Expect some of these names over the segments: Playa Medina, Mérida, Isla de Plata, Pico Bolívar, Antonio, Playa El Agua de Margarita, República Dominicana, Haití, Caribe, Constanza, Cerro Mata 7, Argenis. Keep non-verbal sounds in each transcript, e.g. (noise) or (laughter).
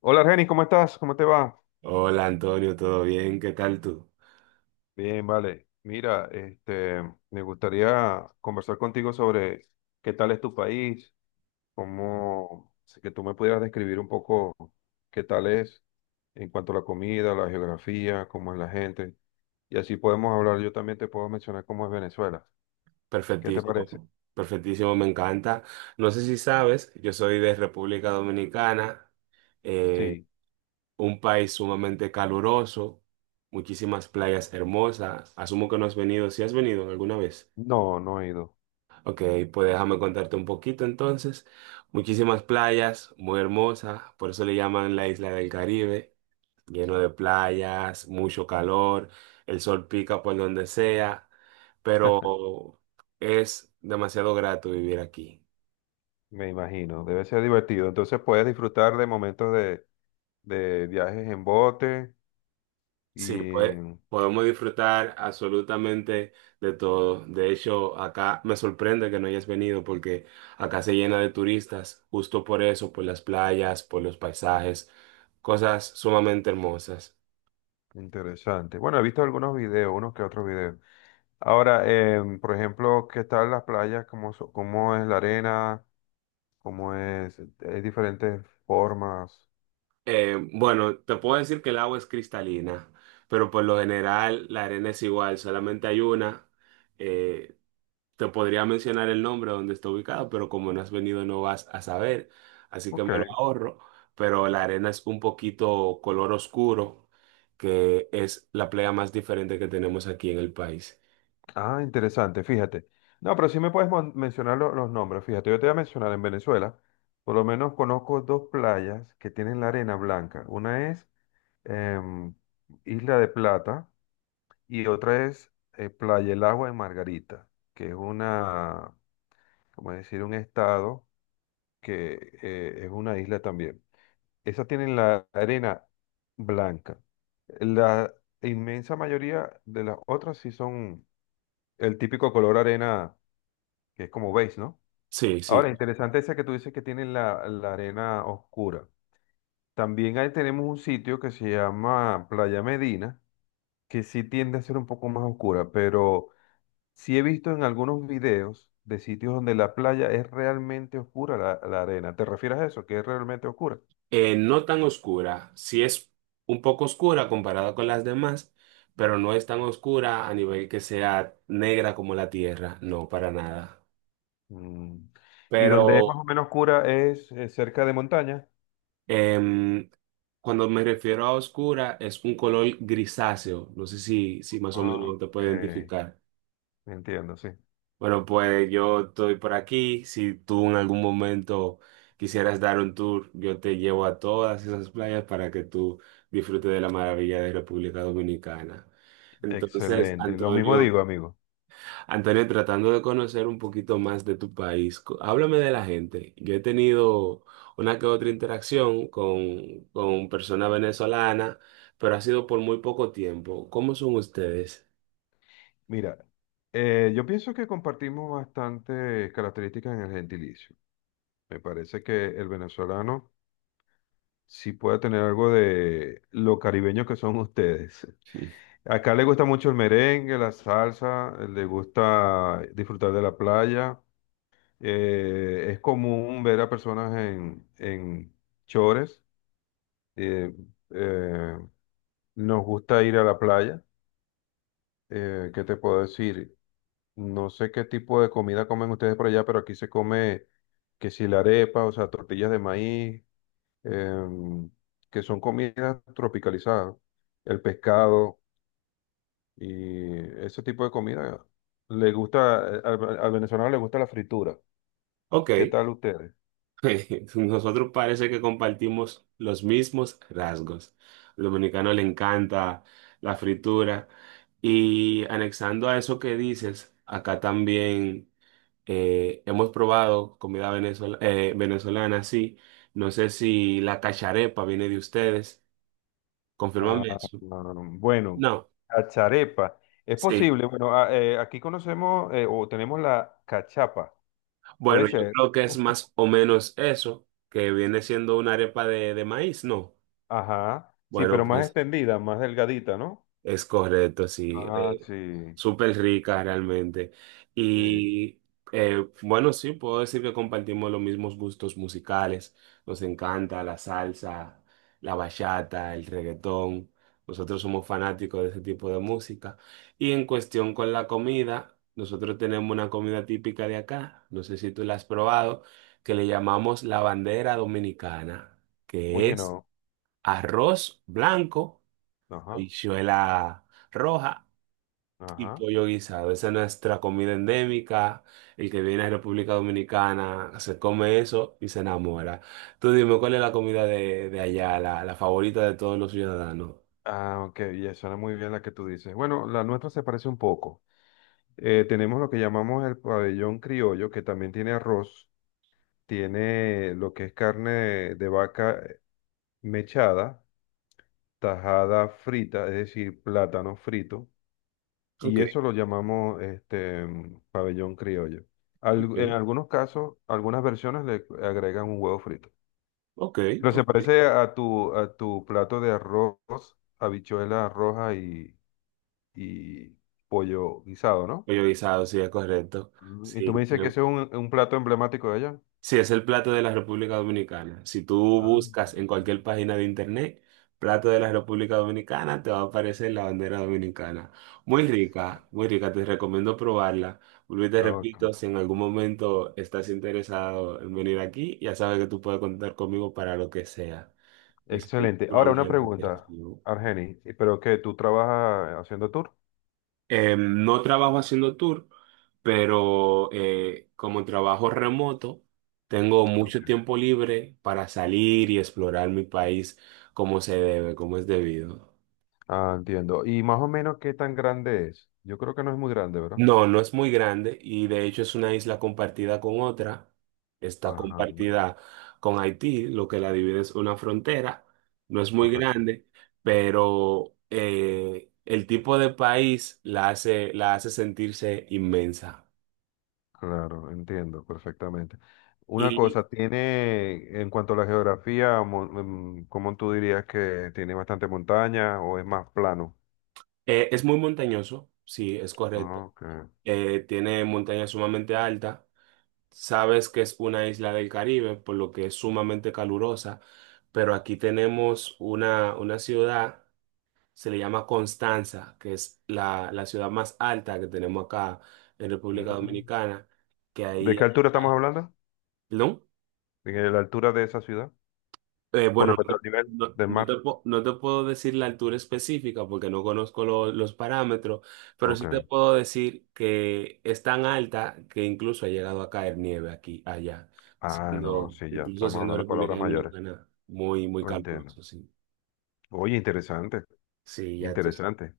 Hola, Argenis, ¿cómo estás? ¿Cómo te va? Hola Antonio, ¿todo bien? ¿Qué tal tú? Bien, vale. Mira, me gustaría conversar contigo sobre qué tal es tu país, cómo, si que tú me pudieras describir un poco qué tal es en cuanto a la comida, la geografía, cómo es la gente. Y así podemos hablar. Yo también te puedo mencionar cómo es Venezuela. ¿Qué te parece? Perfectísimo, perfectísimo, me encanta. No sé si sabes, yo soy de República Dominicana, eh, Sí. un país sumamente caluroso, muchísimas playas hermosas. Asumo que no has venido, si has venido alguna vez. No, no he ido. Ok, pues déjame contarte un poquito entonces. Muchísimas playas, muy hermosas, por eso le llaman la isla del Caribe. Lleno de playas, mucho calor, el sol pica por donde sea, pero es demasiado grato vivir aquí. Me imagino. Debe ser divertido. Entonces puedes disfrutar de momentos de viajes en bote Sí, pues y podemos disfrutar absolutamente de todo. De hecho, acá me sorprende que no hayas venido porque acá se llena de turistas, justo por eso, por las playas, por los paisajes, cosas sumamente hermosas. interesante. Bueno, he visto algunos videos, unos que otros videos. Ahora, por ejemplo, ¿qué tal las playas? ¿Cómo, cómo es la arena? ¿Cómo es? Hay diferentes formas. Bueno, te puedo decir que el agua es cristalina, pero por lo general la arena es igual, solamente hay una. Eh, te podría mencionar el nombre donde está ubicado, pero como no has venido no vas a saber, así que me lo Ok. ahorro. Pero la arena es un poquito color oscuro, que es la playa más diferente que tenemos aquí en el país. Ah, interesante, fíjate. No, pero sí me puedes mencionar los nombres. Fíjate, yo te voy a mencionar en Venezuela, por lo menos conozco dos playas que tienen la arena blanca. Una es em, Isla de Plata y otra es Playa El Agua de Margarita, que es una como decir, un estado que es una isla también. Esas tienen la arena blanca. La inmensa mayoría de las otras sí son el típico color arena, que es como beige, ¿no? Sí, Ahora, sí. interesante esa que tú dices que tienen la arena oscura. También ahí tenemos un sitio que se llama Playa Medina, que sí tiende a ser un poco más oscura, pero sí he visto en algunos videos de sitios donde la playa es realmente oscura, la arena. ¿Te refieres a eso? ¿Que es realmente oscura? No tan oscura, sí es un poco oscura comparada con las demás, pero no es tan oscura a nivel que sea negra como la tierra, no, para nada. Mm. Y donde es Pero más o menos oscura es cerca de montaña. em, cuando me refiero a oscura, es un color grisáceo, no sé si más o Ah, menos te puede ok. identificar. Entiendo, sí. Bueno, pues yo estoy por aquí. Si tú en algún momento quisieras dar un tour, yo te llevo a todas esas playas para que tú disfrutes de la maravilla de República Dominicana. Entonces, Excelente. Lo mismo Antonio, digo, amigo. Antonio, tratando de conocer un poquito más de tu país, háblame de la gente. Yo he tenido una que otra interacción con personas venezolanas, pero ha sido por muy poco tiempo. ¿Cómo son ustedes? Mira, yo pienso que compartimos bastantes características en el gentilicio. Me parece que el venezolano sí puede tener algo de lo caribeño que son ustedes. (laughs) Acá le gusta mucho el merengue, la salsa, le gusta disfrutar de la playa. Es común ver a personas en chores. eh, eh, nos gusta ir a la playa. ¿Qué te puedo decir? No sé qué tipo de comida comen ustedes por allá, pero aquí se come que si la arepa, o sea, tortillas de maíz, em, que son comidas tropicalizadas. El pescado. Y ese tipo de comida le gusta, al venezolano le gusta la fritura. Ok. ¿Qué tal ustedes? (laughs) Nosotros parece que compartimos los mismos rasgos. Al dominicano le encanta la fritura. Y anexando a eso que dices, acá también hemos probado comida venezolana, sí. No sé si la cacharepa viene de ustedes. Confírmame eso. Bueno, No, cacharepa. Es sí. posible, bueno, aquí conocemos o tenemos la cachapa. Puede Bueno, yo ser. creo que es más o menos eso, que viene siendo una arepa de maíz, ¿no? Ajá. Sí, Bueno, pero más pues. extendida, más delgadita, ¿no? Es correcto, sí. Ah, sí, Súper rica realmente. sí. Y bueno, sí, puedo decir que compartimos los mismos gustos musicales. Nos encanta la salsa, la bachata, el reggaetón. Nosotros somos fanáticos de ese tipo de música. Y en cuestión con la comida, nosotros tenemos una comida típica de acá, no sé si tú la has probado, que le llamamos la bandera dominicana, que Oye, es no. arroz blanco, Ajá, habichuela roja y ajá. pollo guisado. Esa es nuestra comida endémica. El que viene a República Dominicana se come eso y se enamora. Tú dime, ¿cuál es la comida de allá, la favorita de todos los ciudadanos? Ah, ok, ya suena muy bien la que tú dices. Bueno, la nuestra se parece un poco. Tenemos lo que llamamos el pabellón criollo, que también tiene arroz, tiene lo que es carne de vaca mechada, tajada frita, es decir, plátano frito, Ok, y eso lo llamamos este pabellón criollo. ok, En algunos casos, algunas versiones le agregan un huevo frito. ok, Pero se ok. parece a a tu plato de arroz, habichuela roja y pollo guisado, ¿no? Pollo guisado, sí, es correcto. Mm. Y Sí, tú me dices que ese es un plato emblemático de allá. sí, es el plato de la República Dominicana. Si tú Ah, buscas en cualquier interesante. página de internet, plato de la República Dominicana, te va a aparecer la bandera dominicana. Muy rica, te recomiendo probarla. Vuelvo y te Ok. repito, si en algún momento estás interesado en venir aquí, ya sabes que tú puedes contar conmigo para lo que sea. Es un Excelente. Ahora una problema que pregunta, recibo. Argeni, ¿y pero qué? ¿Tú trabajas haciendo tour? No trabajo haciendo tour, pero como trabajo remoto, tengo Ok. mucho tiempo libre para salir y explorar mi país como se debe, como es debido. Ah, entiendo. ¿Y más o menos qué tan grande es? Yo creo que no es muy grande, ¿verdad? No, no es muy grande y de hecho es una isla compartida con otra. Está Ajá, compartida con Haití, lo que la divide es una frontera. No es muy correcto. grande, pero el tipo de país la hace sentirse inmensa. Claro, entiendo perfectamente. Una Y cosa, tiene, en cuanto a la geografía, ¿cómo tú dirías que tiene bastante montaña o es más plano? Es muy montañoso, sí, es correcto. Ah, ok. Tiene montañas sumamente altas. Sabes que es una isla del Caribe, por lo que es sumamente calurosa, pero aquí tenemos una ciudad, se le llama Constanza, que es la ciudad más alta que tenemos acá en República Mm. Dominicana, que ¿De ahí... qué altura estamos hablando? ¿Perdón? ¿De la altura de esa ciudad? Con Bueno, respecto al nivel del mar. No te puedo decir la altura específica porque no conozco los parámetros, pero Ok. sí te puedo decir que es tan alta que incluso ha llegado a caer nieve aquí, allá, Ah, no, sí, ya incluso estamos siendo hablando de República palabras mayores. Dominicana muy, muy Lo entiendo. caluroso, sí. Oye, interesante, Sí, ya tú, interesante.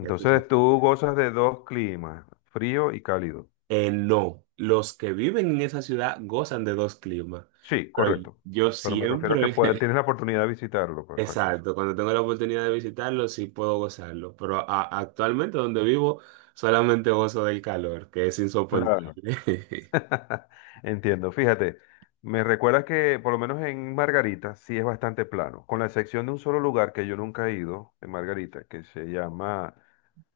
ya tú sabes. tú gozas de dos climas, frío y cálido. No, los que viven en esa ciudad gozan de dos climas, Sí, pero correcto. yo Pero me refiero a que puedes, siempre, tienes (laughs) la oportunidad de visitarlo, pues, exacto. Exacto, cuando tengo la oportunidad de visitarlo, sí puedo gozarlo, pero actualmente donde vivo solamente gozo del calor, que es Claro. insoportable. (laughs) (laughs) Entiendo. Fíjate, me recuerda que por lo menos en Margarita sí es bastante plano, con la excepción de un solo lugar que yo nunca he ido, en Margarita, que se llama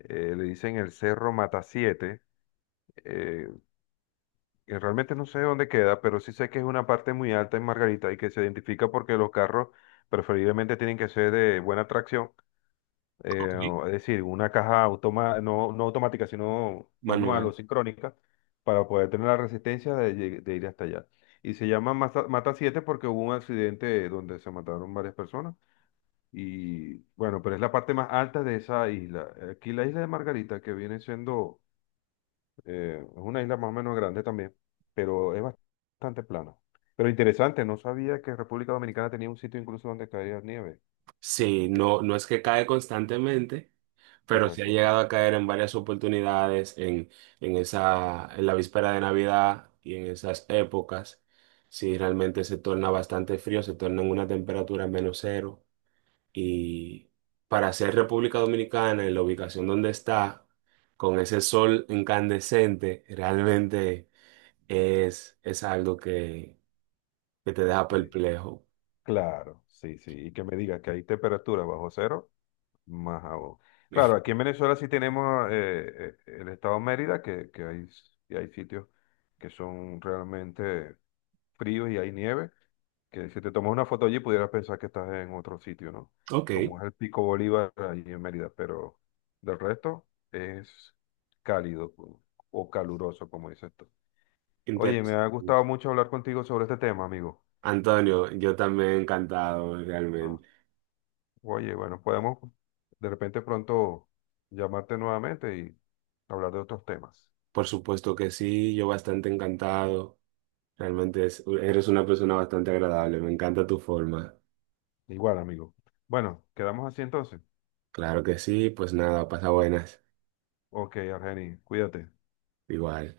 le dicen el Cerro Mata 7, y realmente no sé dónde queda, pero sí sé que es una parte muy alta en Margarita y que se identifica porque los carros preferiblemente tienen que ser de buena tracción, Ok. Es decir, una caja automa no, no automática, sino manual o Manuel, sincrónica, para poder tener la resistencia de, de ir hasta allá. Y se llama Mata, Mata 7 porque hubo un accidente donde se mataron varias personas. Y bueno, pero es la parte más alta de esa isla. Aquí la isla de Margarita, que viene siendo es una isla más o menos grande también, pero es bastante plana. Pero interesante, no sabía que República Dominicana tenía un sitio incluso donde caía nieve. sí, Eh, no, no es que cae constantemente, pero sí ha correcto. llegado a caer en varias oportunidades en, en la víspera de Navidad y en esas épocas. Sí, realmente se torna bastante frío, se torna en una temperatura menos cero. Y para ser República Dominicana, en la ubicación donde está, con ese sol incandescente, realmente es algo que te deja Sí. perplejo. Claro, sí, sí. Y que me digas que hay temperatura bajo cero, más aún. Claro, aquí (laughs) en Venezuela sí tenemos el estado Mérida, que hay, y hay sitios que son realmente fríos y hay nieve, que si te tomas una foto allí pudieras pensar que estás en otro sitio, ¿no? Ok, Como es el Pico Bolívar allí en Mérida, pero del resto es cálido o caluroso, como dices tú. Oye, me interesante. ha gustado mucho hablar contigo sobre este tema, amigo. Antonio, yo también encantado, Ah, realmente. oye, bueno, podemos de repente pronto llamarte nuevamente y hablar de otros temas. Por supuesto que sí, yo bastante encantado. Realmente eres una persona bastante agradable, me encanta tu forma. Igual, amigo. Bueno, quedamos así entonces. Claro que sí, pues nada, pasa buenas. Ok, Argeni, cuídate. Igual.